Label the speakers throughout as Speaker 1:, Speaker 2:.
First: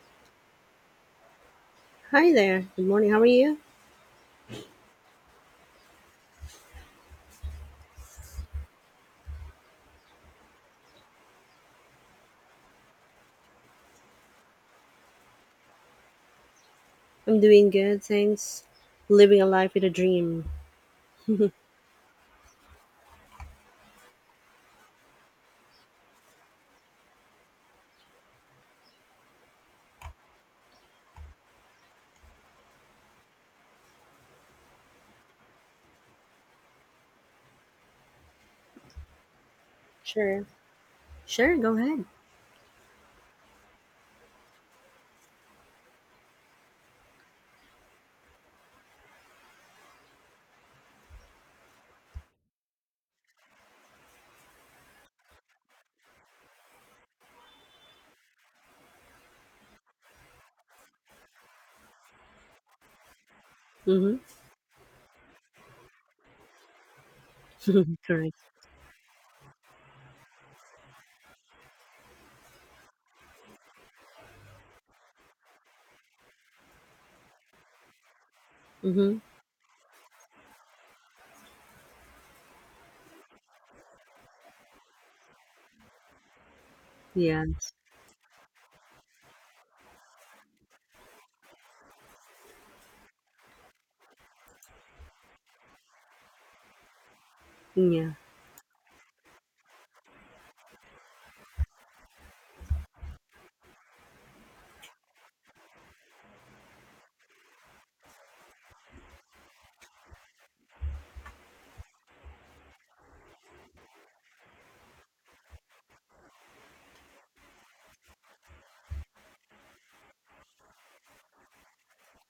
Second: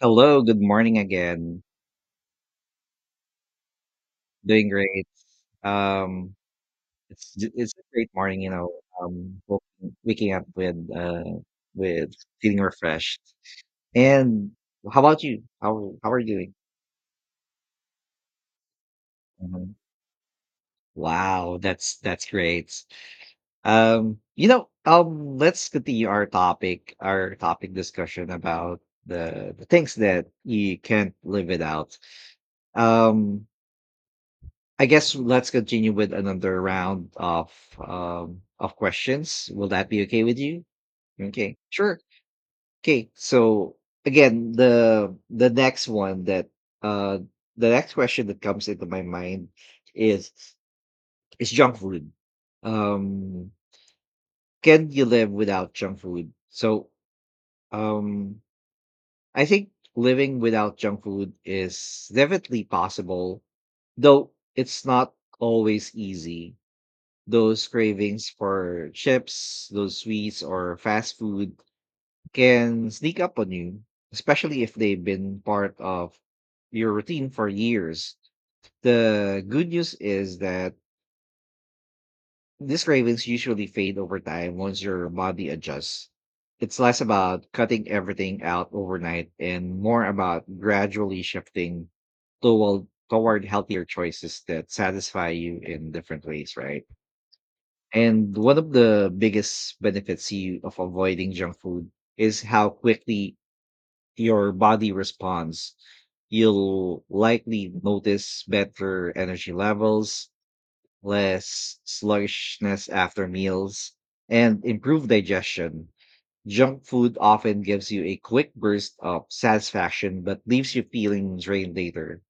Speaker 1: Hello, good morning again.
Speaker 2: Hi there. Good morning. How are you?
Speaker 1: Doing great. Um, it's a great morning. Um, woke- waking up with feeling refreshed. And how about you? How are you doing?
Speaker 2: I'm doing good, thanks. Living a
Speaker 1: Mhm.
Speaker 2: life with a dream.
Speaker 1: Wow, that's great. Let's continue our topic, discussion about the things that you can't live without. Um, I guess let's continue with another round of questions. Will that be okay with
Speaker 2: Sure.
Speaker 1: you?
Speaker 2: Sure,
Speaker 1: Okay.
Speaker 2: go
Speaker 1: Sure.
Speaker 2: ahead.
Speaker 1: Okay. So again, uh the next question that comes into my mind is is junk food. Um can you live without junk food? So um I think living without junk food is definitely possible,
Speaker 2: Mm-hmm.
Speaker 1: though it's not always easy. Those cravings
Speaker 2: Correct.
Speaker 1: for chips, those sweets, or fast food can sneak up on you, especially if they've been part of your routine for years. The
Speaker 2: Mm-hmm.
Speaker 1: good news is that these cravings usually fade over time once your body adjusts. It's less
Speaker 2: Yeah.
Speaker 1: about cutting everything out overnight and more about gradually shifting toward healthier choices that satisfy you in different ways, right?
Speaker 2: Yeah.
Speaker 1: And one of the biggest benefits you of avoiding junk food is how quickly your body responds. You'll likely notice better energy levels, less sluggishness after meals, and improved digestion. Junk food often gives you a quick burst of satisfaction but leaves you feeling drained later.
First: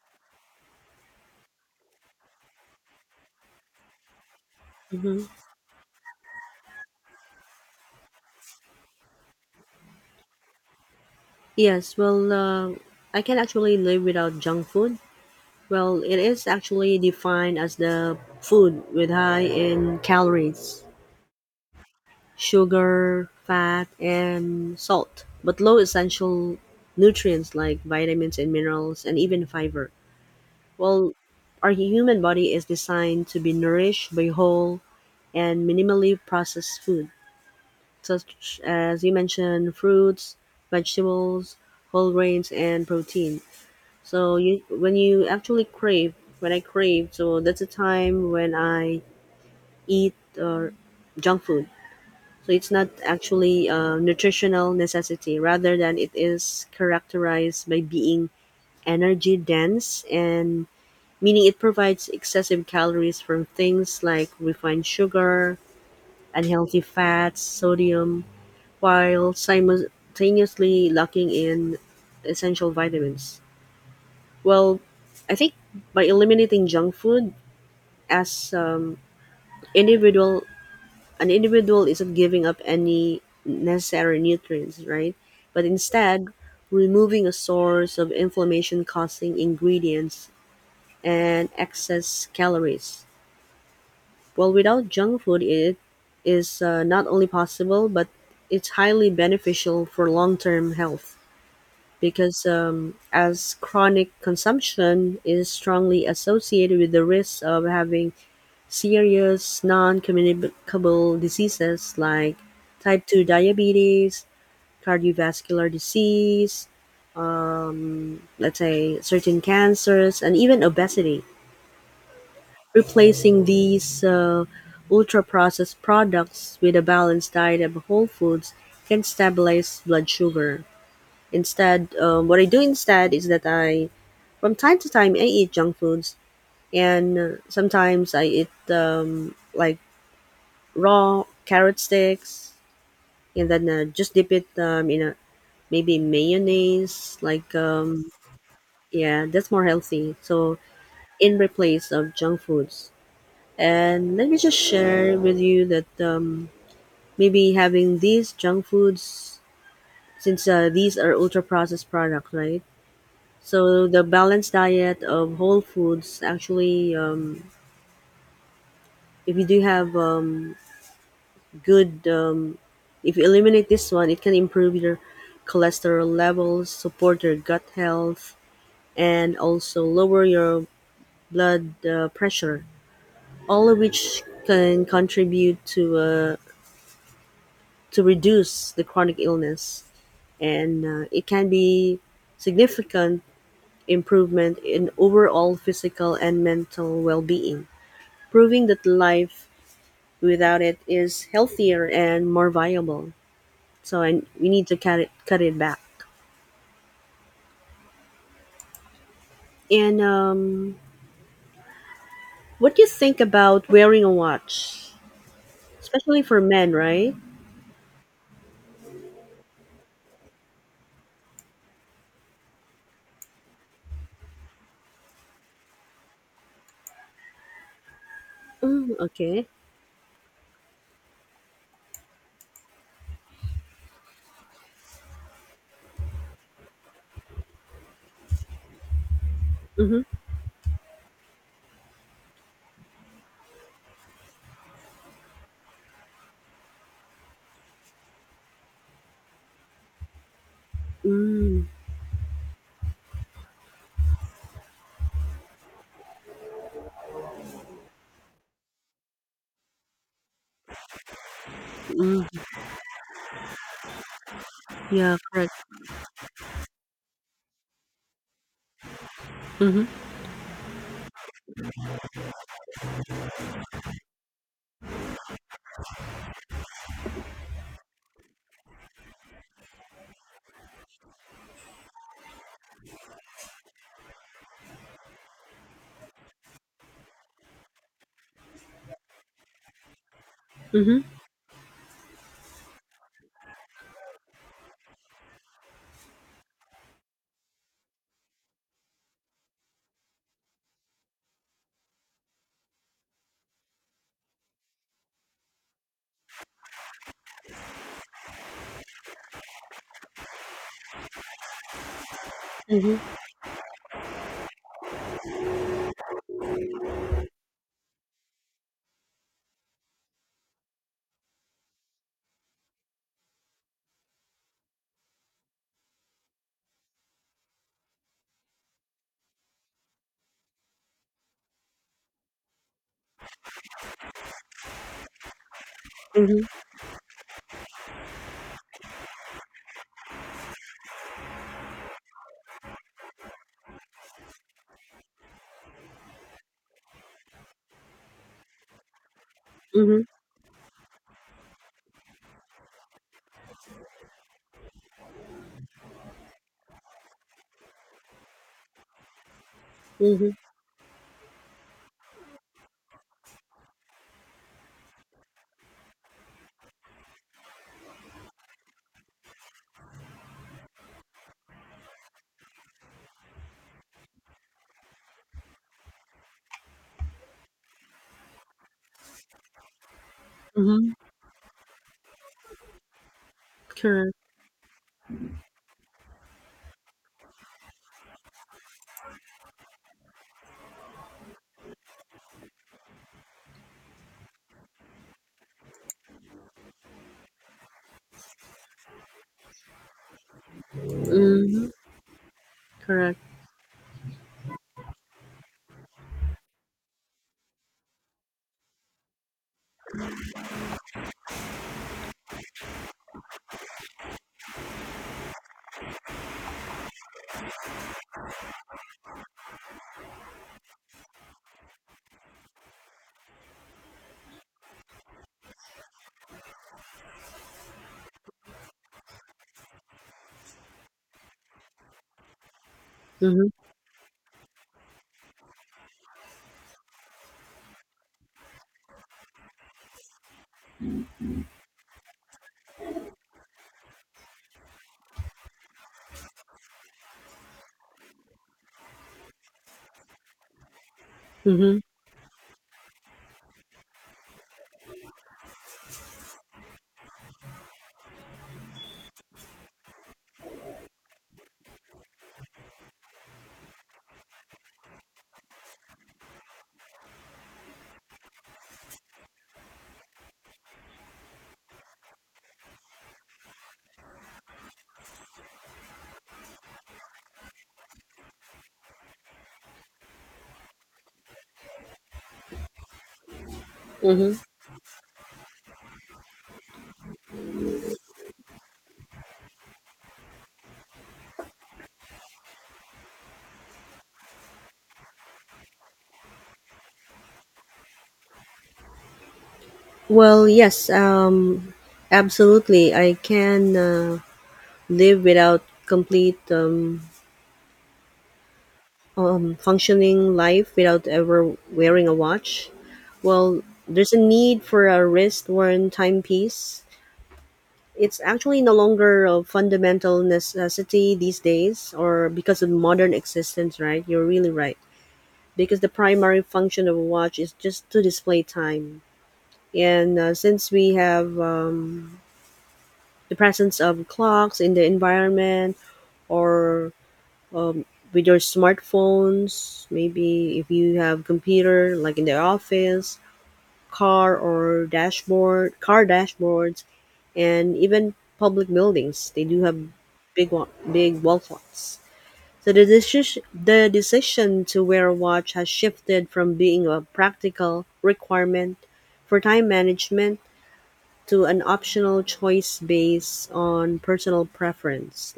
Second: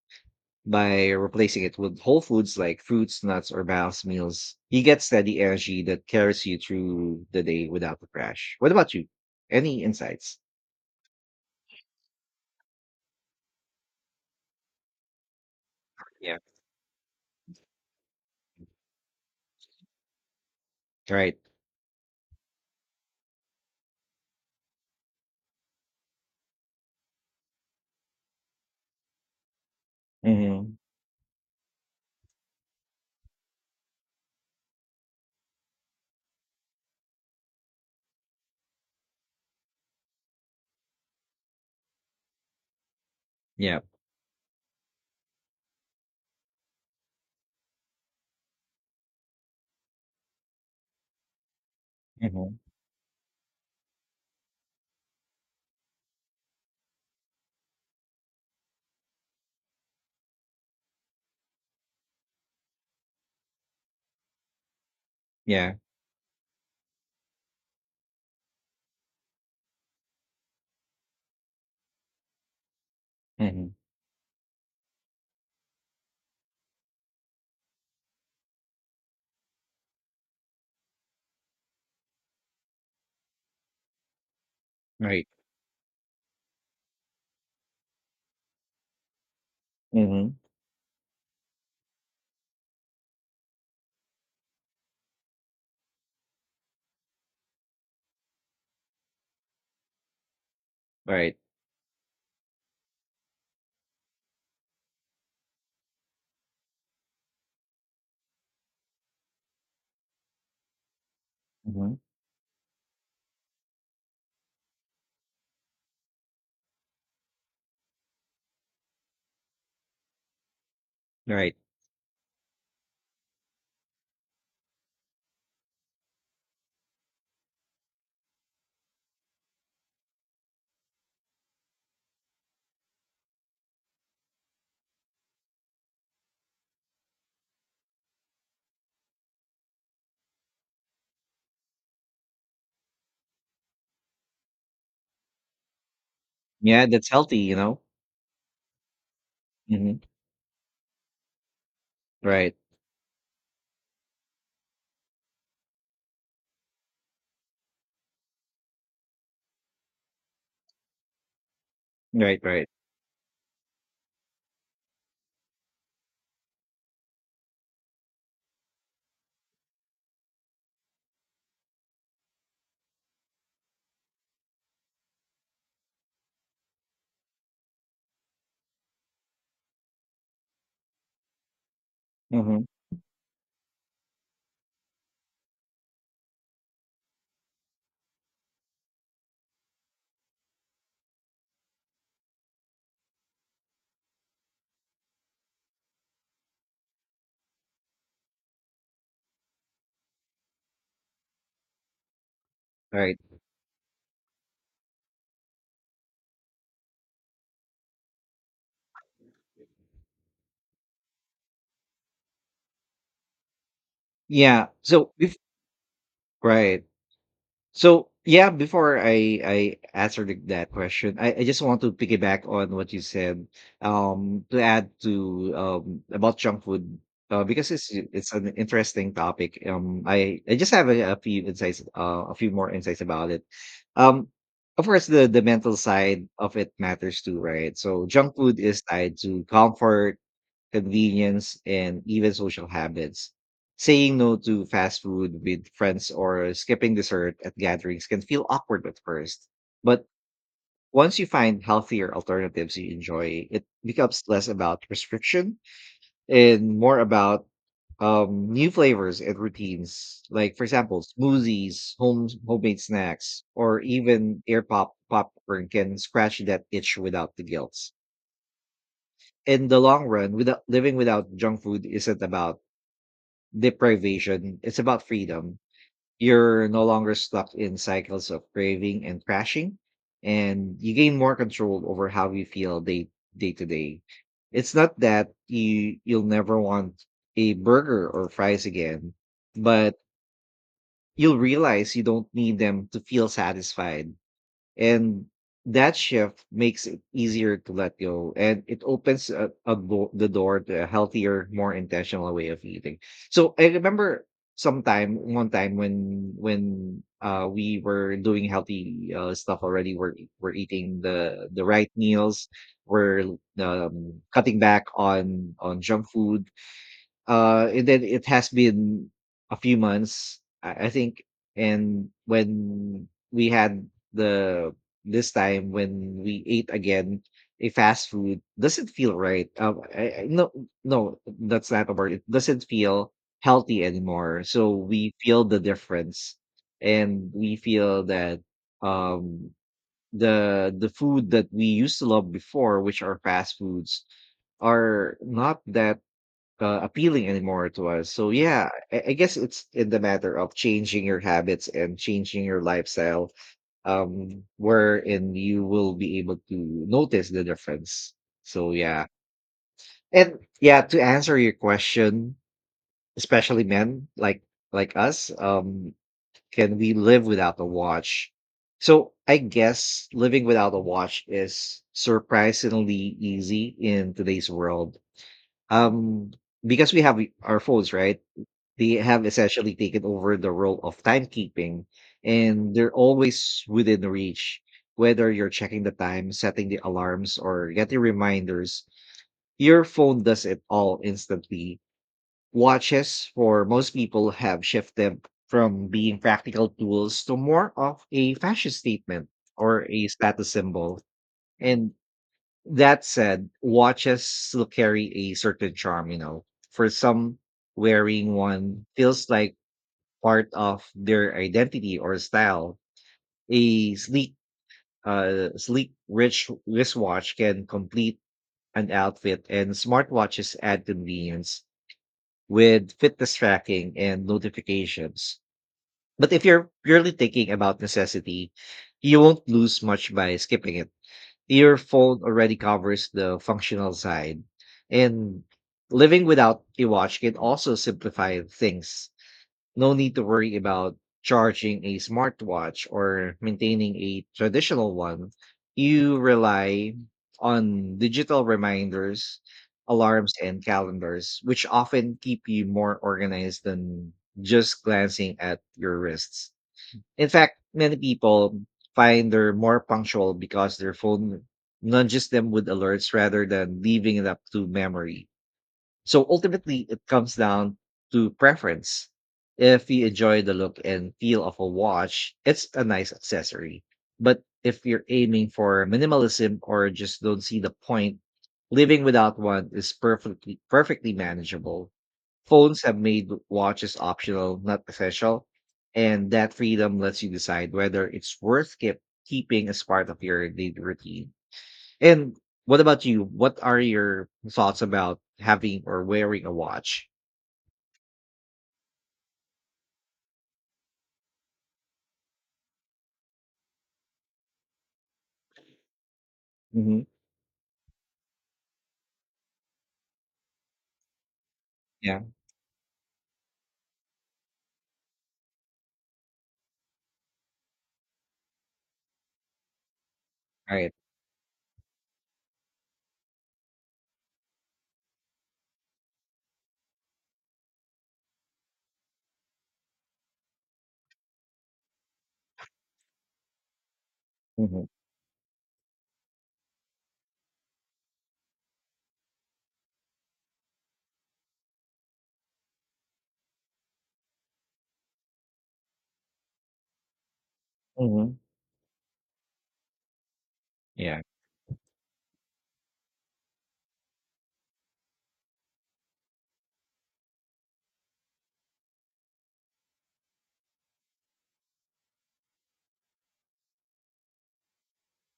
Speaker 1: By replacing it with whole foods like fruits, nuts, or balanced meals, you get
Speaker 2: Mm-hmm.
Speaker 1: steady energy that carries you through the day without a crash. What about you? Any insights?
Speaker 2: Yes, well, I can actually live without junk food. Well, it
Speaker 1: Yeah.
Speaker 2: is actually defined as the food with high in calories,
Speaker 1: Right.
Speaker 2: sugar, fat, and salt, but low essential nutrients like vitamins and minerals and even fiber.
Speaker 1: Mm-hmm.
Speaker 2: Well, our human body is designed to be nourished by whole and minimally processed food, such as you mentioned, fruits, vegetables, whole grains, and protein.
Speaker 1: Yeah.
Speaker 2: So you, when you actually crave, when I crave, so that's a time when I eat or junk food. So
Speaker 1: Mm-hmm.
Speaker 2: it's not actually a nutritional necessity, rather than it is characterized by being energy dense and meaning it provides excessive calories from things like refined sugar,
Speaker 1: Yeah.
Speaker 2: unhealthy fats, sodium, while simultaneously lacking in essential vitamins.
Speaker 1: Mm-hmm.
Speaker 2: Well, I think by eliminating junk food as individual, an individual isn't giving up any necessary nutrients, right?
Speaker 1: Right.
Speaker 2: But instead, removing a source of inflammation causing ingredients
Speaker 1: Mm-hmm.
Speaker 2: and excess calories. Well, without junk food, it is not only possible, but it's highly beneficial for long term health
Speaker 1: Right.
Speaker 2: because as chronic consumption is strongly associated with the risk of having serious non communicable
Speaker 1: Mm-hmm.
Speaker 2: diseases like type 2 diabetes, cardiovascular disease, let's say certain cancers, and even obesity.
Speaker 1: Right.
Speaker 2: Replacing these ultra-processed products with a balanced diet of whole foods can stabilize blood sugar. Instead, what I do instead is that I, from time to time, I eat junk foods, and sometimes I eat like raw carrot sticks, and then just dip it in a maybe
Speaker 1: Yeah, that's
Speaker 2: mayonnaise.
Speaker 1: healthy,
Speaker 2: Like
Speaker 1: you know?
Speaker 2: yeah, that's more
Speaker 1: Mm-hmm.
Speaker 2: healthy. So in replace of junk
Speaker 1: Right.
Speaker 2: foods. And let me just share with you that maybe having these junk foods, since these are ultra processed products,
Speaker 1: Right.
Speaker 2: right?
Speaker 1: Right.
Speaker 2: So the balanced diet of whole foods actually, if you do have good, if you eliminate this one, it can improve your cholesterol levels, support your gut health, and also lower your blood
Speaker 1: Mm-hmm.
Speaker 2: pressure. All of which can contribute to a to reduce the chronic illness, and it can be significant improvement in overall physical and mental well-being, proving that life without it is healthier and more viable.
Speaker 1: Right.
Speaker 2: So, and we need to cut it back. And what do you think about wearing a
Speaker 1: Yeah.
Speaker 2: watch,
Speaker 1: So if
Speaker 2: especially for men,
Speaker 1: Right.
Speaker 2: right?
Speaker 1: So yeah, before I answer that question, I just want to piggyback on what you said. To add to about junk food, because it's an
Speaker 2: Mm,
Speaker 1: interesting
Speaker 2: okay.
Speaker 1: topic. I just have a few more insights about it. Um, of course, the mental side of it matters too, right? So junk food is tied to
Speaker 2: Mm-hmm.
Speaker 1: comfort, convenience, and even social habits. Saying no to fast food with friends or skipping dessert at gatherings can feel awkward at first. But once you find
Speaker 2: Mm,
Speaker 1: healthier alternatives you enjoy, it becomes less about restriction and more about new flavors and routines. Like, for example, smoothies,
Speaker 2: mm,
Speaker 1: homemade snacks, or even air
Speaker 2: yeah, correct.
Speaker 1: popcorn can scratch that itch without the guilt in the
Speaker 2: Mm-hmm.
Speaker 1: long run. Without living without junk food isn't about deprivation. It's about freedom. You're no longer stuck in cycles of craving and crashing, and you gain more control over how you feel day to day. It's not that you'll never want a burger or fries again, but
Speaker 2: Mm-hmm.
Speaker 1: you'll realize you don't need them to feel satisfied, and that shift makes it easier to let go, and it opens the door to a healthier more intentional way of eating. So I remember sometime one time when we were doing healthy stuff already. We're we're eating the right meals.
Speaker 2: Mm-hmm.
Speaker 1: We're cutting back on junk food, and then it has been a few months, I think. And when we had the this time when we ate again a fast food, doesn't feel right. No, no, that's not a word. It doesn't feel healthy anymore. So we feel the difference,
Speaker 2: Mm-hmm.
Speaker 1: and we feel that um the food that we used to love before, which are fast foods, are not that appealing anymore to us. So yeah, I guess it's in the
Speaker 2: Mm-hmm.
Speaker 1: matter of changing your habits and changing your lifestyle, wherein you will be able to notice the difference. So yeah,
Speaker 2: Mm-hmm.
Speaker 1: and yeah, to answer your question, especially men like us, can we live without a watch? So I guess living without a watch is surprisingly easy in today's world. Um, because we have our phones, right? They have essentially taken over the role
Speaker 2: Mm-hmm.
Speaker 1: of timekeeping, and they're always within
Speaker 2: Correct.
Speaker 1: reach. Whether you're checking the time, setting the alarms, or getting reminders, your phone does it all instantly. Watches, for most people, have shifted from being practical tools to more of a fashion statement or a status symbol.
Speaker 2: Mhm.
Speaker 1: And that
Speaker 2: Correct.
Speaker 1: said, watches still carry a certain charm. For some, wearing one feels like part of their identity or style. A sleek rich wristwatch can complete an outfit, and smartwatches add convenience with fitness tracking and notifications. But if you're purely thinking about necessity, you won't lose much by skipping it. Your phone already covers the
Speaker 2: Mhm.
Speaker 1: functional side, and living without a watch can also simplify things. No need to worry about charging a smartwatch or maintaining a traditional one. You rely on digital reminders, alarms, and calendars, which
Speaker 2: Mhm.
Speaker 1: often keep you more organized than just glancing at your wrists. In fact, many people find they're more punctual because their phone nudges them with alerts rather than leaving it up to memory. So ultimately, it comes down to preference. If you enjoy the look and feel of a watch, it's a nice accessory. But if you're aiming for minimalism or just don't see the point, living without one is perfectly manageable. Phones have made watches
Speaker 2: Mhm.
Speaker 1: optional, not essential, and that freedom lets you decide whether it's worth keeping as part of your daily routine. And what about you? What are your thoughts about having or wearing a watch?
Speaker 2: Well, yes. Absolutely. I can live without complete
Speaker 1: Hmm.
Speaker 2: functioning life without ever wearing a
Speaker 1: Yeah,
Speaker 2: watch. Well, there's a need for a wrist-worn timepiece. It's actually no longer a fundamental
Speaker 1: right.
Speaker 2: necessity these days, or because of modern existence, right? You're really right. Because the primary function of a watch is just to display time and since we have the presence of clocks in
Speaker 1: Hmm.
Speaker 2: the environment or um, with your smartphones, maybe if you have computer like in the office, car dashboards, and even
Speaker 1: Hmm.
Speaker 2: public buildings, they do have big wa-
Speaker 1: Yeah,
Speaker 2: big wall clocks. So the decision to wear a watch has shifted from being a practical requirement for time management to an optional choice based on personal preference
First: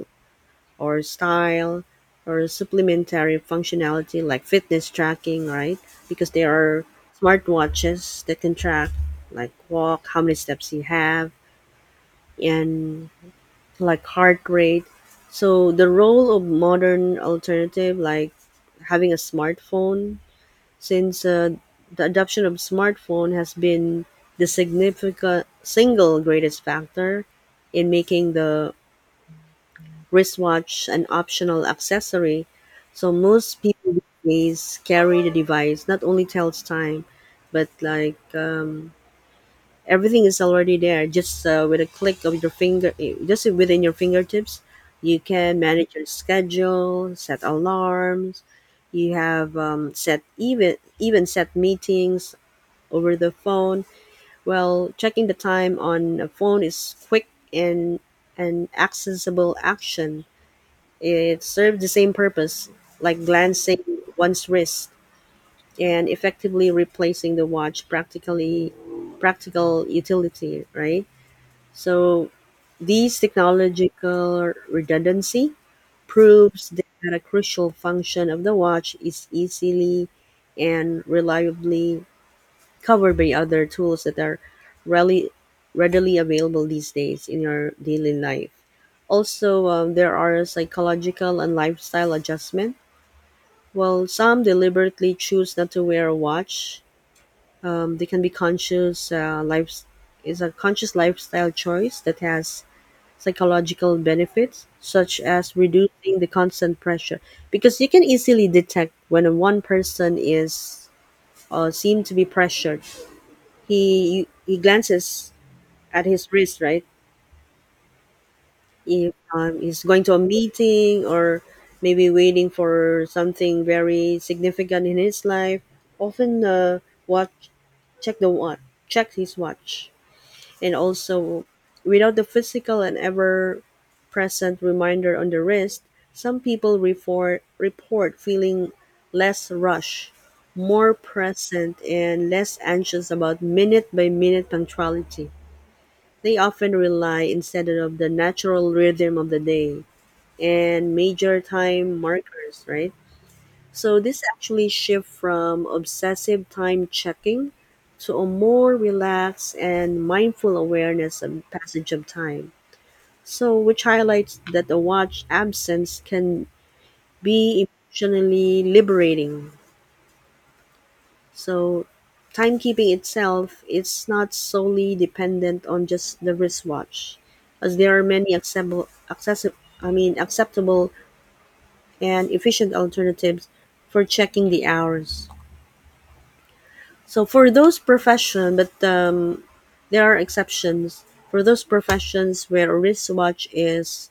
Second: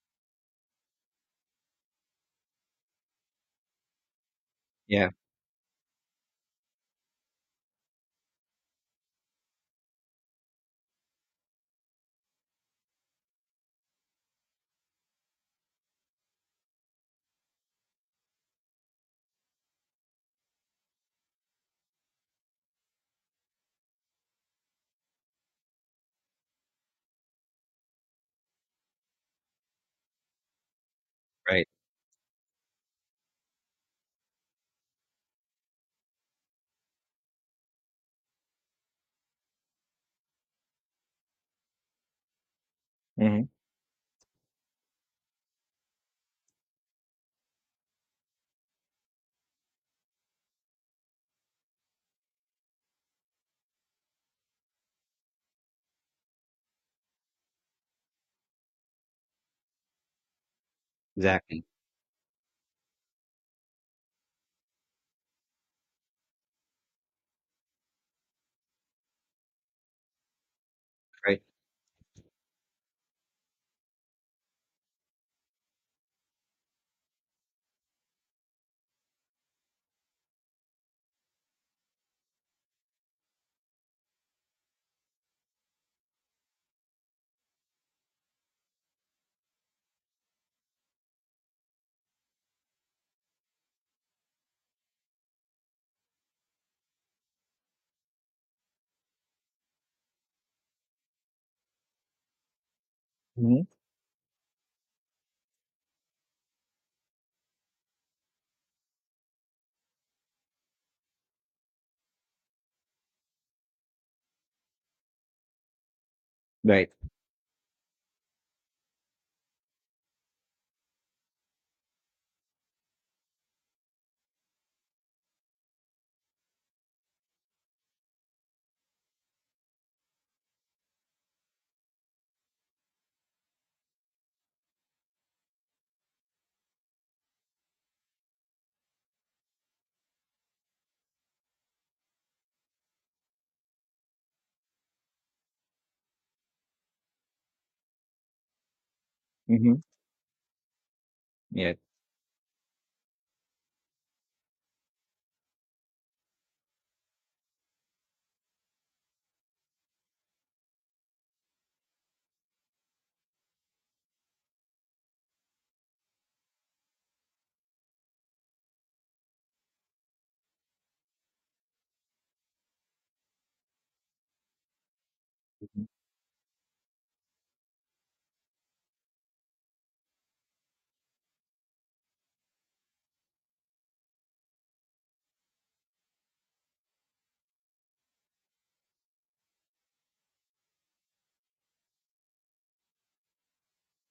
Speaker 2: or style or supplementary functionality like fitness
Speaker 1: yeah,
Speaker 2: tracking, right? Because there are smartwatches that can track like walk, how many steps you have, and like heart rate. So the role of modern alternative like having a smartphone, since the adoption of smartphone has been the significant single greatest factor in making the wristwatch an
Speaker 1: right.
Speaker 2: optional accessory. So most people these days carry the device. Not only tells time, but like everything is already there. Just with a click of your finger, just
Speaker 1: Hmm.
Speaker 2: within your fingertips, you can manage your schedule, set alarms. You have set even set meetings over the phone. Well, checking the time on a phone is quick and an accessible action. It
Speaker 1: Exactly.
Speaker 2: serves the same purpose, like glancing one's wrist and effectively replacing the watch practical utility, right?
Speaker 1: Right.
Speaker 2: So these technological redundancy proves that a crucial function of the watch is easily and reliably covered by other tools that are really readily available these days in your daily life. Also, there are psychological and lifestyle adjustment. While some deliberately choose not to wear a watch, they can be conscious. Life is a conscious lifestyle choice that has
Speaker 1: Hmm.
Speaker 2: psychological benefits, such as reducing the constant pressure, because you can easily detect when one person is seem to be pressured, he glances at his wrist, right?
Speaker 1: Right.
Speaker 2: If he's going to a meeting or maybe waiting for something very significant in his life, often watch check the watch check his watch, and also without the physical and ever present reminder on the wrist, some people report feeling less rush, more present, and less anxious about minute by minute punctuality. They often rely instead of the natural rhythm of the
Speaker 1: Hmm.
Speaker 2: day and major
Speaker 1: Yeah.
Speaker 2: time markers, right? So this actually shift from obsessive time checking to a more relaxed and mindful awareness of passage of time. So which highlights that a watch absence can be emotionally liberating. So timekeeping itself is not solely dependent
Speaker 1: Mhm.
Speaker 2: on just the wristwatch, as there are many accessible, I mean acceptable and efficient alternatives for checking the hours. So for those profession, but there are exceptions for those professions where a wristwatch is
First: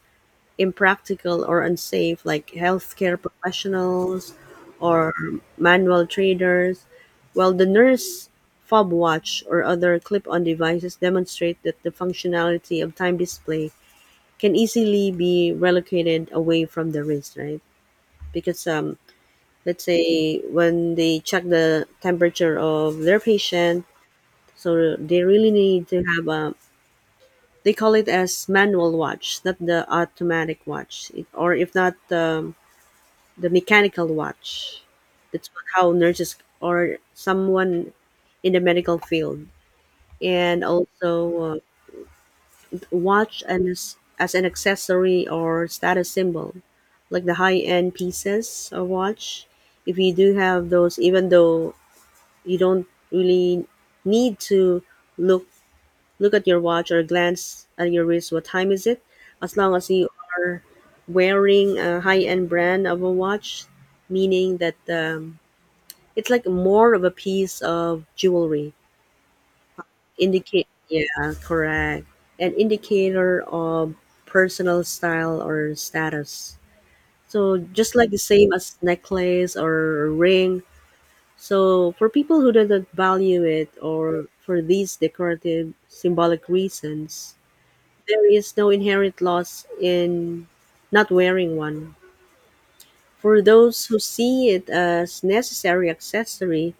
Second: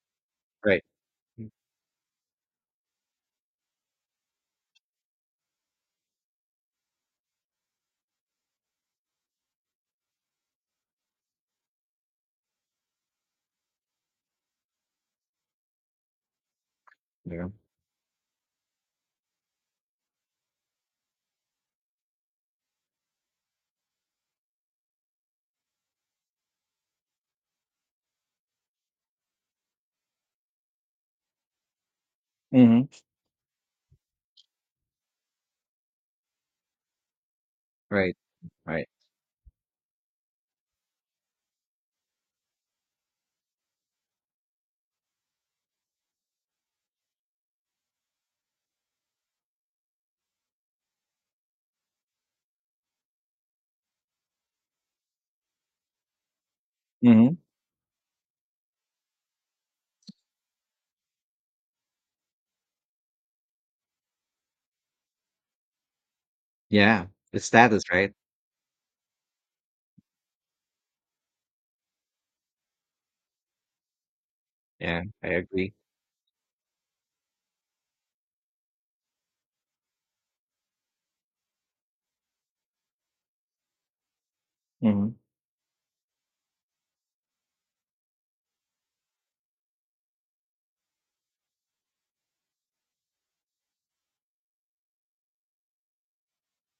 Speaker 1: Right.
Speaker 2: impractical
Speaker 1: Mm.
Speaker 2: or unsafe, like healthcare professionals or manual traders, while the nurse fob watch or other clip on devices demonstrate that the functionality of time display can easily be relocated away from the wrist,
Speaker 1: Yeah.
Speaker 2: right? Because let's say when they check the temperature of their patient, so they really need to have a they call it as manual watch, not the automatic watch, or if not
Speaker 1: Hmm.
Speaker 2: the mechanical watch. That's how nurses or someone
Speaker 1: Right.
Speaker 2: in the
Speaker 1: Right.
Speaker 2: medical field, and also watch and as an accessory or status symbol, like the high end pieces of watch. If you do have those, even though you don't really need to look look at your watch or
Speaker 1: Hmm.
Speaker 2: glance at your wrist, what time is it? As long as you are wearing a high end brand of a watch, meaning that it's like more of
Speaker 1: Yeah.
Speaker 2: a
Speaker 1: The
Speaker 2: piece
Speaker 1: status,
Speaker 2: of
Speaker 1: right?
Speaker 2: jewelry. Indicate yeah, correct. An indicator of personal
Speaker 1: Yeah, I
Speaker 2: style
Speaker 1: agree.
Speaker 2: or status. So just like the same as necklace or ring. So for people who do not value it or for these
Speaker 1: Hmm.
Speaker 2: decorative symbolic reasons, there is no inherent loss in not wearing one. For those who see it as necessary accessory,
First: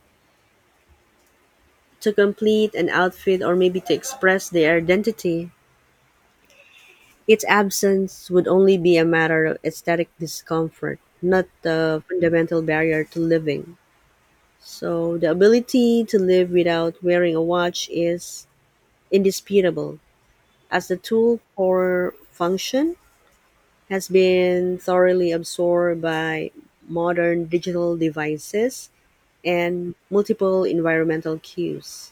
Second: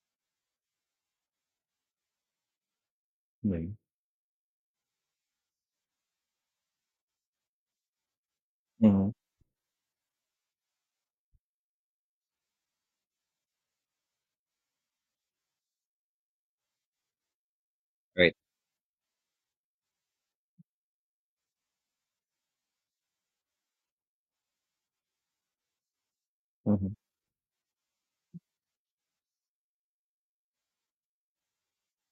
Speaker 2: to complete an outfit or
Speaker 1: Hmm.
Speaker 2: maybe to express their identity. Its absence would only be a
Speaker 1: Hmm.
Speaker 2: matter of aesthetic discomfort, not the fundamental barrier to living. So, the ability to live without wearing a watch
Speaker 1: Right.
Speaker 2: is indisputable, as the tool for function has been thoroughly absorbed by
Speaker 1: Hmm.
Speaker 2: modern digital devices and multiple environmental cues.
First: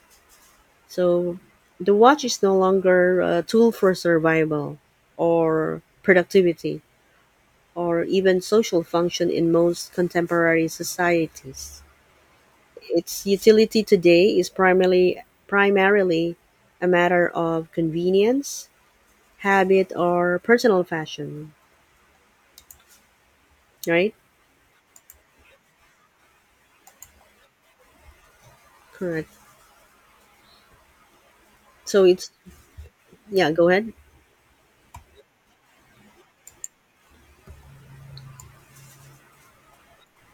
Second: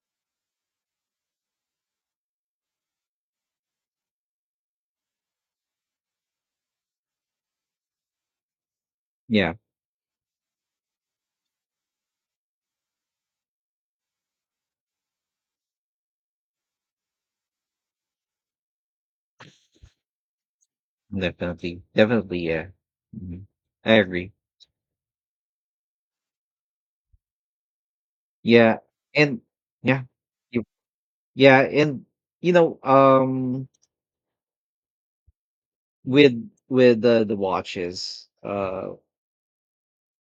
Speaker 2: So the watch is no longer a tool for survival or productivity or even social function in
Speaker 1: Yeah,
Speaker 2: most contemporary societies. Its utility today is primarily a matter of convenience, habit or personal fashion,
Speaker 1: definitely. Definitely. Yeah. Hmm. I
Speaker 2: right?
Speaker 1: agree. Yeah.
Speaker 2: Correct.
Speaker 1: And yeah. Yeah,
Speaker 2: So
Speaker 1: and
Speaker 2: it's
Speaker 1: you know,
Speaker 2: Yeah,
Speaker 1: um,
Speaker 2: go ahead.
Speaker 1: with the watches,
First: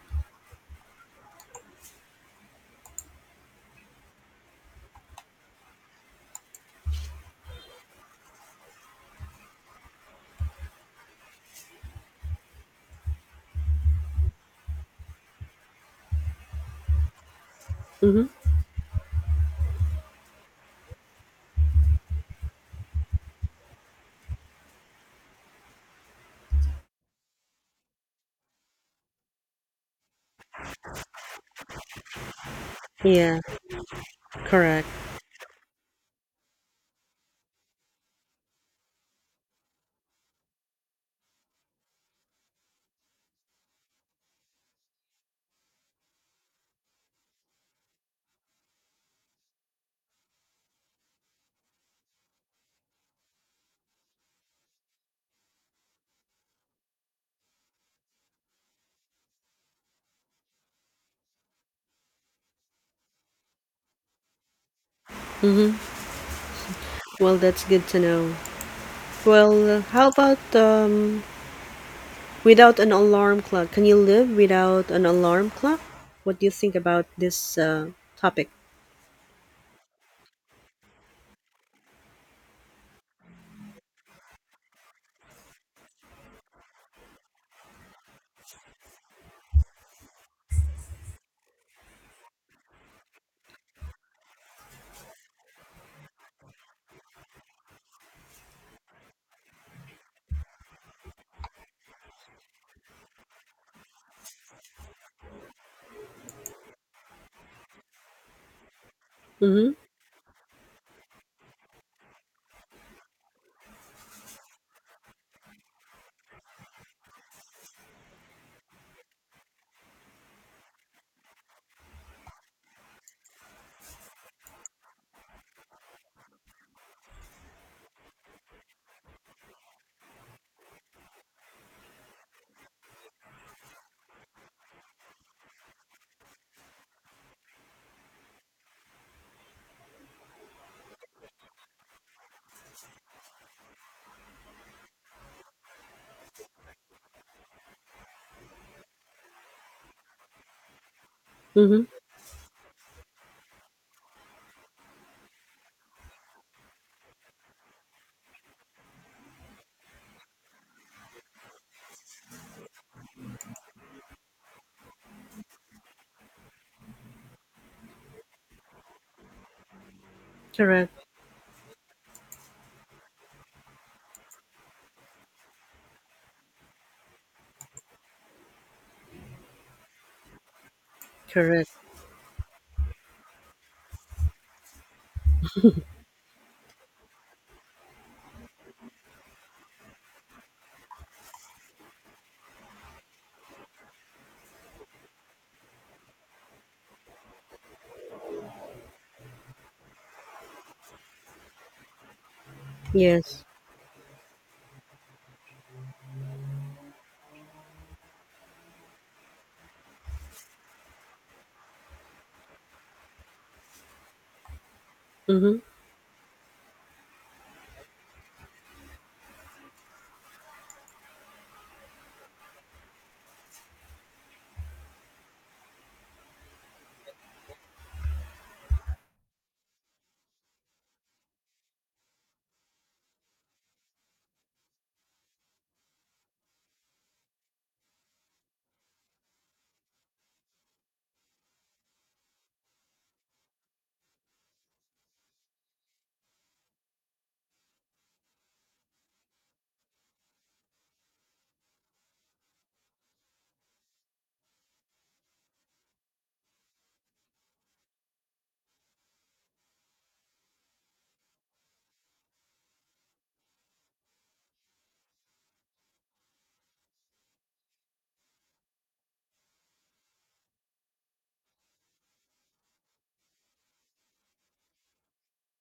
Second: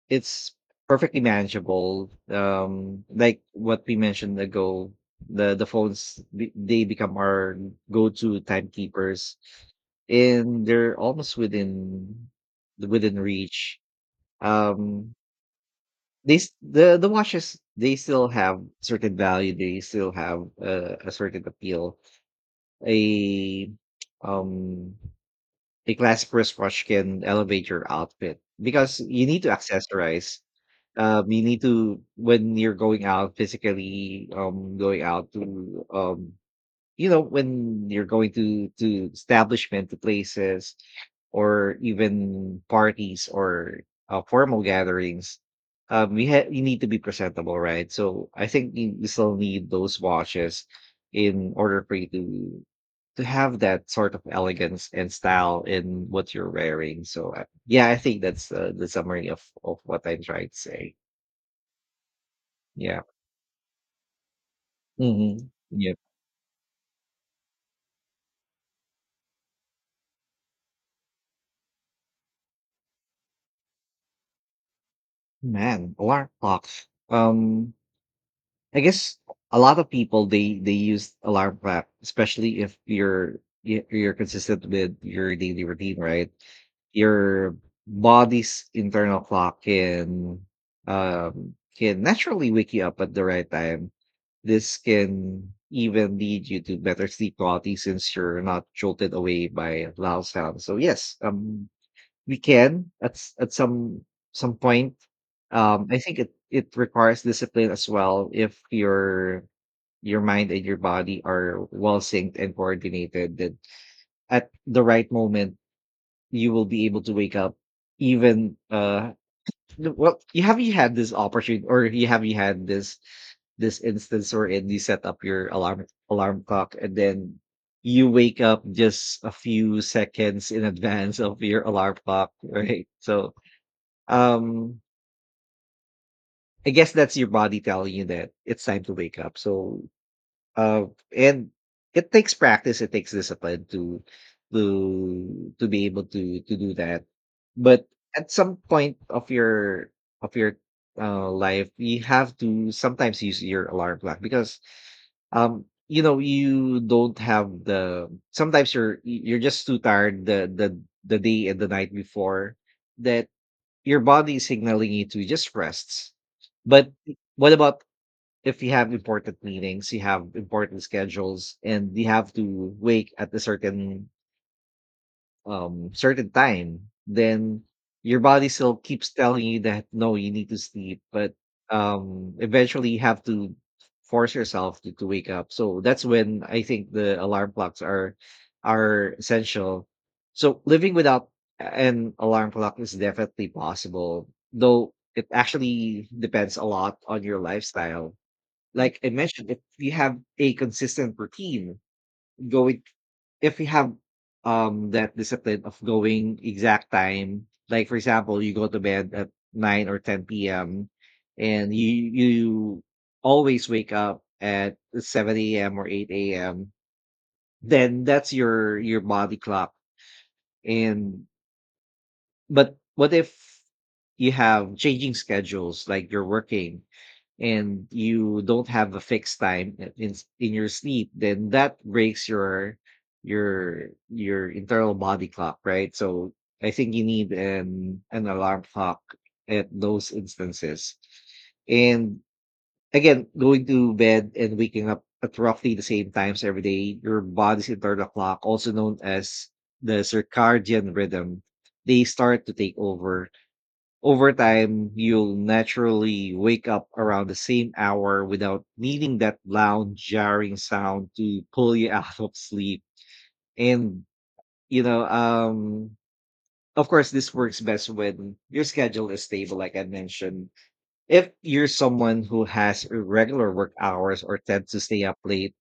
Speaker 1: it's perfectly manageable. Like what we mentioned ago, they become our go to timekeepers, and they're almost within reach. Um, the watches they still
Speaker 2: Mm-hmm.
Speaker 1: have certain value. They still have a certain appeal. A um a classic wristwatch can elevate your outfit because you need to accessorize. You need to When you're going out
Speaker 2: Yeah,
Speaker 1: physically,
Speaker 2: correct.
Speaker 1: going out to you know, when you're going to establishment, to places, or even parties or formal gatherings, you need to be presentable, right? So I think you still need those watches in order for you to have that sort of elegance and style in what you're wearing. So yeah, I think that's the summary of what I'm trying to say. Yeah. Hmm.
Speaker 2: Mm-hmm.
Speaker 1: Yep.
Speaker 2: Well, that's good to know. Well, how about without an alarm clock, can you live without an alarm clock?
Speaker 1: Man, alarm
Speaker 2: What do you
Speaker 1: clock.
Speaker 2: think about this
Speaker 1: Um,
Speaker 2: topic?
Speaker 1: I guess a lot of people they use alarm clock, especially if you're consistent with your daily routine, right? Your body's internal clock can naturally wake you up at the right time. This can even lead you to better sleep quality since you're not jolted away by loud sounds. So yes, we can at some point. I think it requires discipline as well. If your
Speaker 2: Mm-hmm.
Speaker 1: your mind and your body are well synced and coordinated, then at the right moment you will be able to wake up. Even well, you had this opportunity, or you had this instance wherein you set up your alarm clock, and then you wake up just a few seconds in advance of your alarm clock, right? So um, I guess that's your body telling you that it's time to wake up. So, uh, and it takes practice. It takes discipline to be able to do that. But at some point of your life,
Speaker 2: Mm-hmm.
Speaker 1: you have to sometimes use your alarm clock because you don't have the sometimes you're just too tired, the day and the night before, that your body is signaling you to just rest. But what about if you have important meetings, you have important
Speaker 2: Correct.
Speaker 1: schedules, and you have to wake at a certain certain time, then your body still keeps telling you that no, you need to sleep, but
Speaker 2: Correct.
Speaker 1: eventually you have to force yourself to wake up. So that's when I think the alarm clocks are essential. So living without an alarm clock is definitely possible, though it actually depends a lot on your lifestyle, like I mentioned. If you have a consistent routine going,
Speaker 2: Yes.
Speaker 1: if you have that discipline of going exact time, like for example you go to bed at 9 or 10 p.m. and you always wake up at 7
Speaker 2: Mm-hmm.
Speaker 1: a.m. or 8 a.m., then that's your body clock. And but what if you have changing schedules, like you're working and you don't have a fixed time in your sleep, then that breaks your internal body clock, right? So I think you need an alarm clock at those instances. And again, going to bed and waking up at roughly the same times every day, your body's internal clock, also known as the circadian rhythm, they start to take over. Over time, you'll naturally wake up around the same hour without needing that loud jarring sound to pull you out of sleep. And, you know, um, of course, this works best when your schedule is stable, like I mentioned. If you're someone who has irregular work hours or tends to stay up late,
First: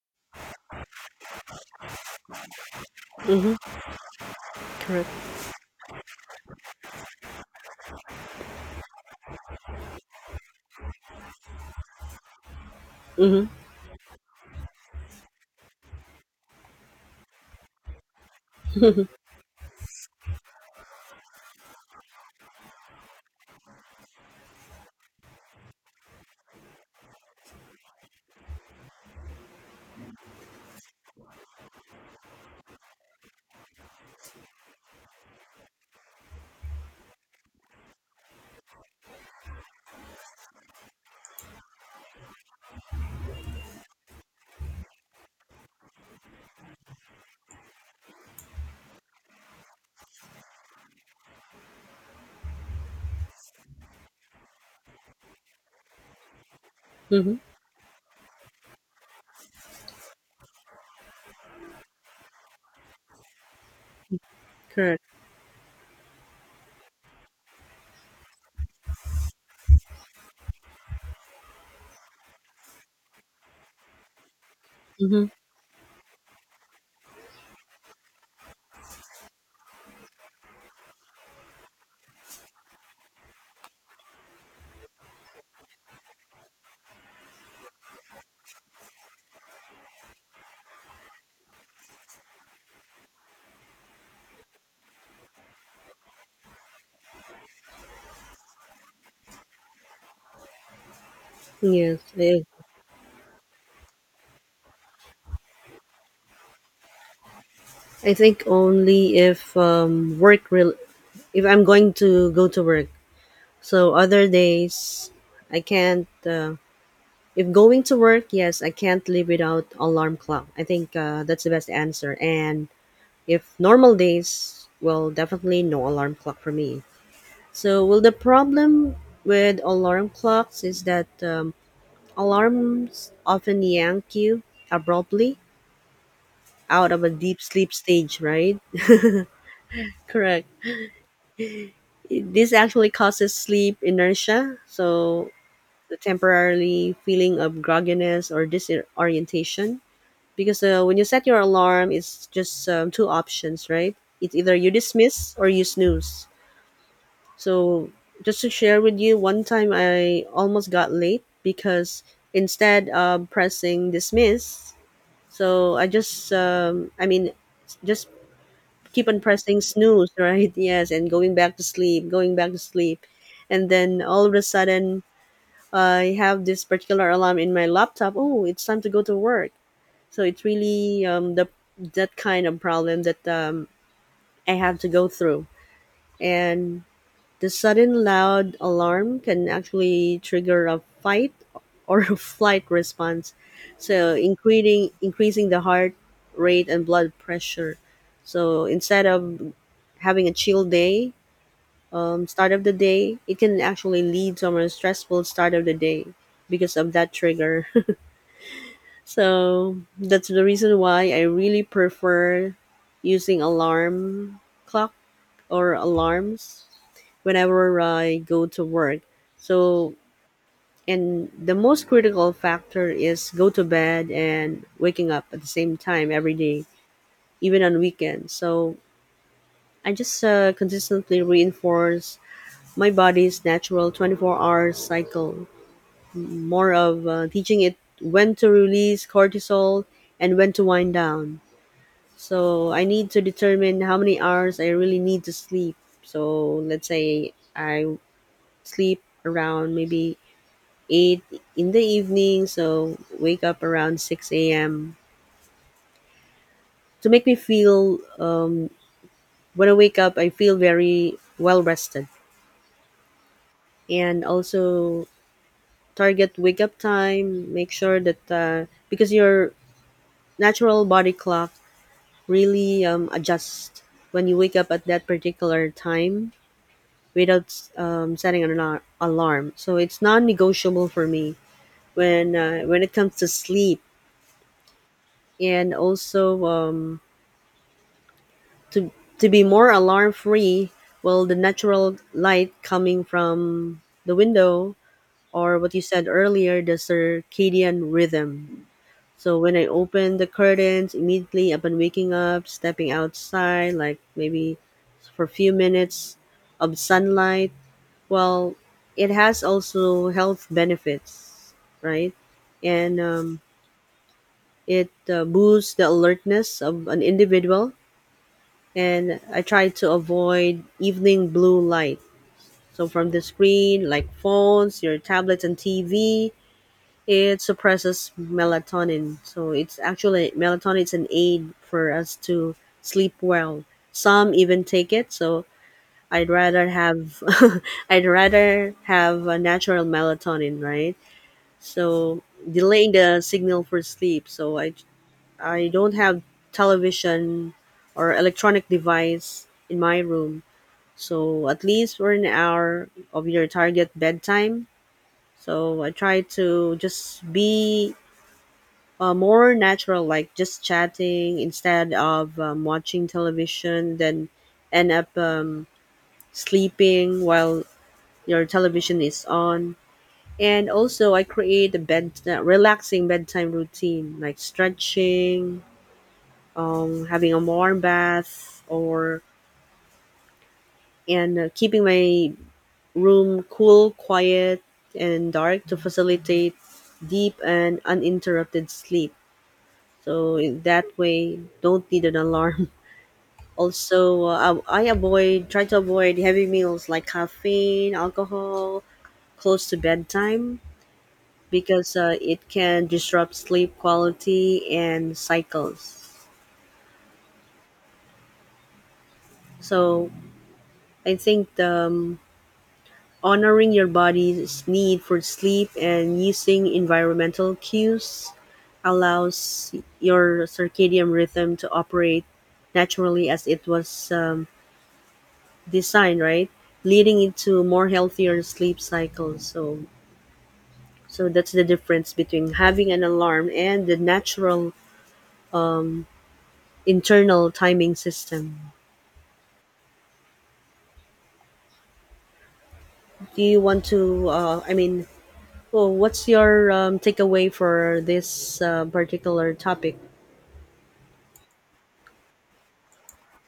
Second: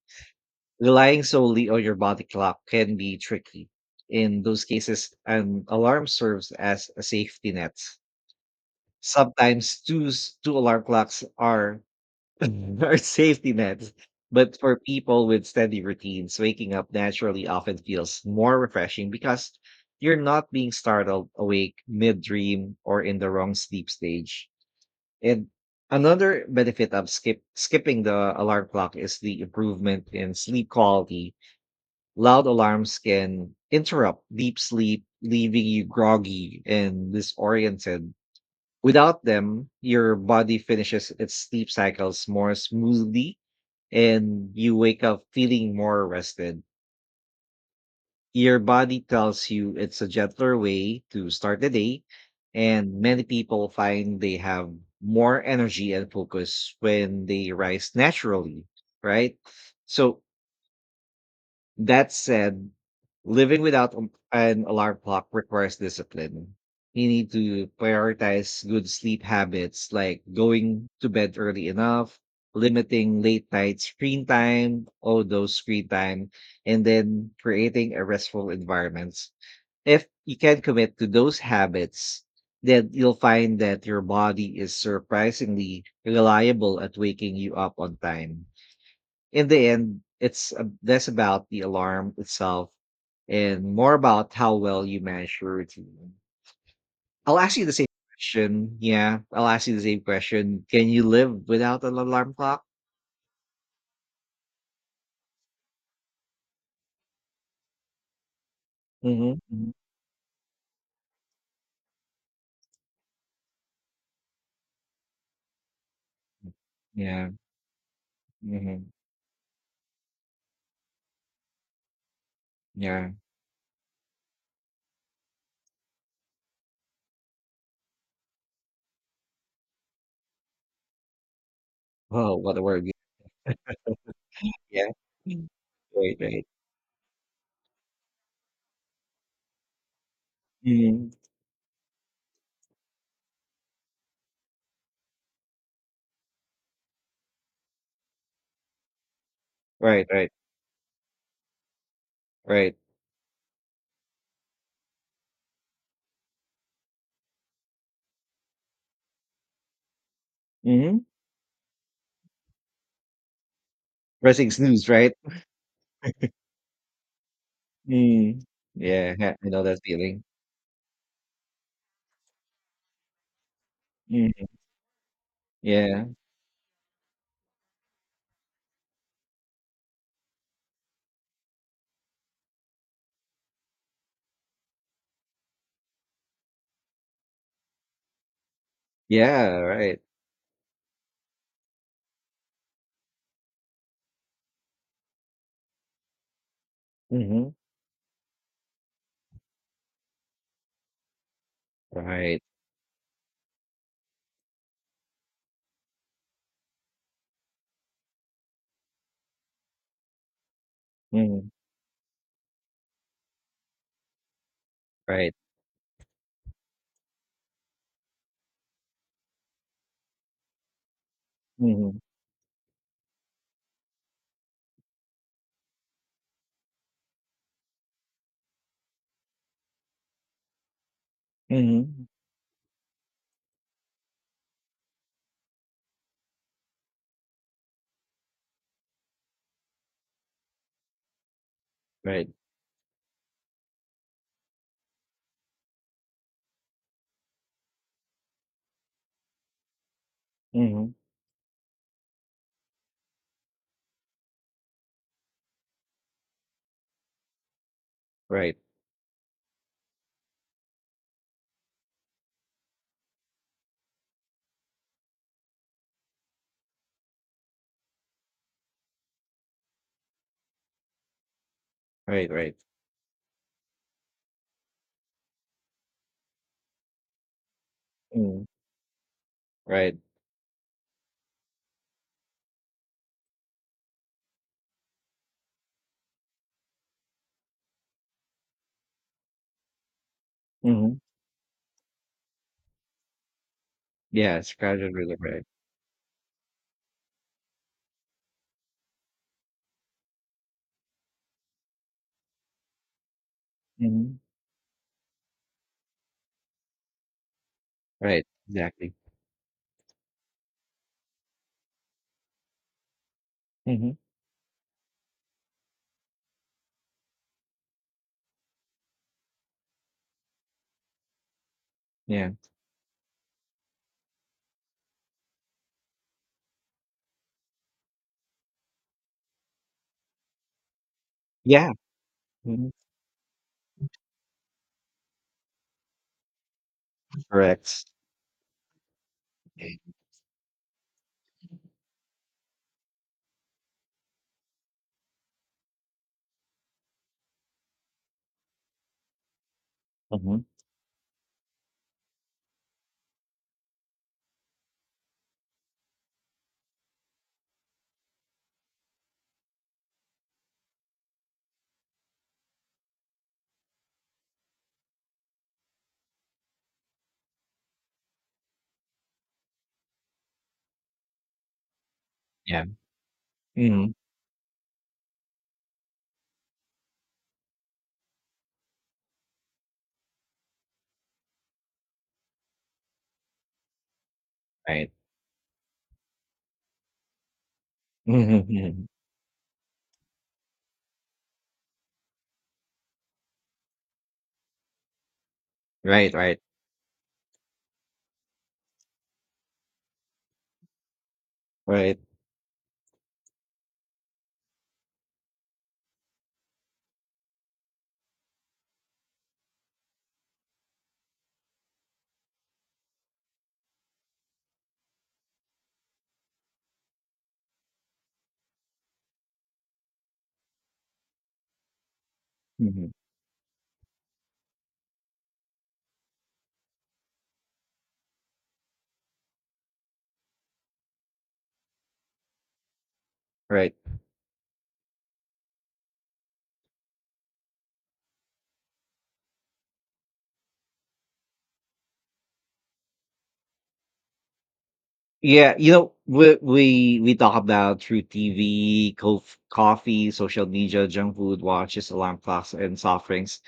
Speaker 1: relying solely on your body clock can be
Speaker 2: Mm-hmm.
Speaker 1: tricky. In those cases,
Speaker 2: Correct.
Speaker 1: an alarm serves as a safety net. Sometimes 2 alarm clocks are are
Speaker 2: Mm-hmm.
Speaker 1: safety nets, but for people with steady routines, waking up naturally often feels more refreshing because you're not being startled awake mid-dream or in the wrong sleep stage. And another benefit of skipping the alarm clock is the improvement in sleep quality. Loud alarms can interrupt deep sleep, leaving you groggy and disoriented. Without them, your body finishes its sleep cycles more smoothly and you wake up feeling more rested. Your body tells you it's a gentler way to start the day, and many people find they have more energy and focus when
Speaker 2: Mm-hmm.
Speaker 1: they rise naturally, right? So, that said, living without an alarm
Speaker 2: Correct.
Speaker 1: clock requires discipline. You need to prioritize good sleep habits like going to bed early enough, limiting late night screen time, all
Speaker 2: Mm-hmm.
Speaker 1: those screen time, and then creating a restful environment. If you can commit to those habits, then you'll find that your body is surprisingly reliable at waking you up on time. In the end, it's less about the alarm itself and more about how well you manage your routine. I'll ask you the same question. Yeah, I'll ask you the same question. Can you live without an
Speaker 2: Yes.
Speaker 1: alarm
Speaker 2: I,
Speaker 1: clock?
Speaker 2: I think only if
Speaker 1: Hmm.
Speaker 2: work real if I'm going to go to work. So other days, I can't.
Speaker 1: Yeah.
Speaker 2: If going to work, yes, I
Speaker 1: Hmm.
Speaker 2: can't live without alarm clock. I think that's the best answer. And
Speaker 1: Yeah.
Speaker 2: if normal days, well, definitely no alarm clock for me. So, well, the problem with alarm clocks is that
Speaker 1: Oh, what a word.
Speaker 2: alarms often yank you
Speaker 1: Yeah.
Speaker 2: abruptly
Speaker 1: Mm. Right. Right.
Speaker 2: out of a deep sleep stage, right? Correct.
Speaker 1: Hmm.
Speaker 2: This actually causes sleep inertia, so the temporarily feeling of grogginess or disorientation.
Speaker 1: Right. Right.
Speaker 2: Because when you set your alarm, it's just
Speaker 1: Right.
Speaker 2: two options, right? It's either you dismiss or you snooze. So, just to share with you, one time I almost got
Speaker 1: Hmm.
Speaker 2: late because instead of pressing
Speaker 1: Pressing
Speaker 2: dismiss,
Speaker 1: snooze. Right.
Speaker 2: so I just, I mean, just
Speaker 1: Mm.
Speaker 2: keep
Speaker 1: Yeah.
Speaker 2: on
Speaker 1: I
Speaker 2: pressing
Speaker 1: know that
Speaker 2: snooze,
Speaker 1: feeling.
Speaker 2: right? Yes, and going back to sleep, going back to sleep. And then all of a
Speaker 1: Mm.
Speaker 2: sudden,
Speaker 1: Yeah.
Speaker 2: I have this particular alarm in my laptop. Oh, it's time to go to work. So it's really the that kind of problem that I have to go through. And the sudden loud alarm can
Speaker 1: Yeah. Right.
Speaker 2: actually trigger a fight or a flight response. So increasing the heart rate and blood
Speaker 1: Hmm.
Speaker 2: pressure. So instead of having a chill day,
Speaker 1: Right.
Speaker 2: start of the day, it can actually lead to a more stressful start of the day because of that trigger. So that's the reason why I really prefer using alarm clock
Speaker 1: Right.
Speaker 2: or alarms whenever I go to work. So, and the most
Speaker 1: Mhm.
Speaker 2: critical factor is go to bed and waking up at the same time every day, even on weekends. So I just consistently
Speaker 1: Mhm.
Speaker 2: reinforce my body's natural 24-hour cycle, more of teaching it when to release cortisol and when to wind down.
Speaker 1: Right.
Speaker 2: So I need to determine how many hours I really need to sleep. So let's say I sleep around maybe
Speaker 1: Mhm.
Speaker 2: 8 in the evening, so wake up around 6 a.m. to make me feel.
Speaker 1: Right.
Speaker 2: When I wake up, I feel very well rested, and also target wake up time. Make sure that because your natural body clock
Speaker 1: Right, right.
Speaker 2: really adjusts when you wake up at that particular time without setting
Speaker 1: Mm.
Speaker 2: an alarm. So
Speaker 1: Right.
Speaker 2: it's non-negotiable for me when it comes to sleep, and also to to be more alarm free.
Speaker 1: Mhm.
Speaker 2: Well, the natural light coming from the
Speaker 1: Yeah, it's
Speaker 2: window,
Speaker 1: crowded really right.
Speaker 2: or what you said earlier, the circadian rhythm. So when I open the curtains immediately upon waking up, stepping outside like
Speaker 1: Mhm.
Speaker 2: maybe for a few minutes of sunlight,
Speaker 1: Right,
Speaker 2: well,
Speaker 1: exactly.
Speaker 2: it has also health benefits, right? And
Speaker 1: Mhm.
Speaker 2: it boosts the alertness of an individual, and I try to avoid evening blue light.
Speaker 1: Yeah.
Speaker 2: So from the screen, like phones, your tablets, and TV, it suppresses melatonin. So it's actually melatonin is an aid
Speaker 1: Yeah.
Speaker 2: for us to
Speaker 1: Mhm.
Speaker 2: sleep well. Some even take it. So I'd rather have
Speaker 1: Correct.
Speaker 2: I'd rather have a natural melatonin, right? So delaying the signal for sleep. So I don't have television or electronic device in my room,
Speaker 1: Mhm.
Speaker 2: so at least for an hour of your target bedtime. So I try to just be more natural, like just chatting instead of watching television, then end up sleeping while your television is on. And also, I create a
Speaker 1: Yeah.
Speaker 2: relaxing bedtime
Speaker 1: Mhm.
Speaker 2: routine, like stretching, having a warm bath, or and keeping my room cool, quiet,
Speaker 1: Right.
Speaker 2: and dark to facilitate deep and
Speaker 1: Mhm,
Speaker 2: uninterrupted
Speaker 1: mhm.
Speaker 2: sleep. So in that way, don't need an alarm. Also, I avoid try to
Speaker 1: Right,
Speaker 2: avoid
Speaker 1: right,
Speaker 2: heavy meals like caffeine, alcohol close to bedtime, because
Speaker 1: right.
Speaker 2: it can disrupt sleep quality and cycles. So I think the honoring your body's need for sleep and using environmental cues allows your circadian rhythm to operate
Speaker 1: Mhm.
Speaker 2: naturally as it was designed, right? Leading into more healthier sleep cycles. So, that's the difference between having an alarm
Speaker 1: Right.
Speaker 2: and the natural um, internal timing system. Do you want to? I mean,
Speaker 1: Yeah,
Speaker 2: well, what's
Speaker 1: we
Speaker 2: your
Speaker 1: we we talk
Speaker 2: takeaway
Speaker 1: about
Speaker 2: for
Speaker 1: through
Speaker 2: this
Speaker 1: TV,
Speaker 2: particular topic?
Speaker 1: coffee, social media, junk food, watches, alarm clocks, and soft drinks.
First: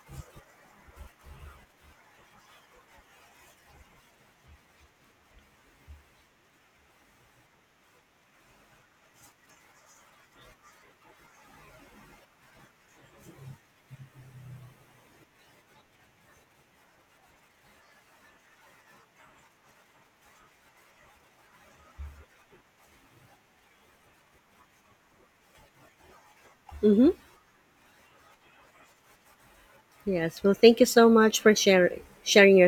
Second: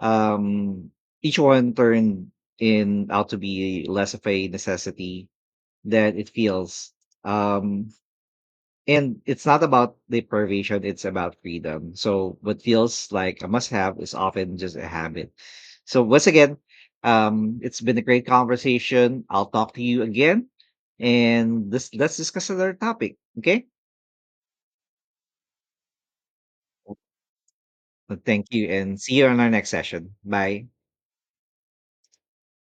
Speaker 1: um, each one turned in out to be less of a necessity than it feels. Um, and it's not about deprivation; it's about freedom. So what feels like a must-have is often just a habit. So once again, it's been a great conversation. I'll talk to you again, and this let's discuss another topic. Okay.
Speaker 2: Hmm.
Speaker 1: Well, thank you, and see you on our next session.
Speaker 2: Yes. Well,
Speaker 1: Bye.
Speaker 2: thank you so much for sharing your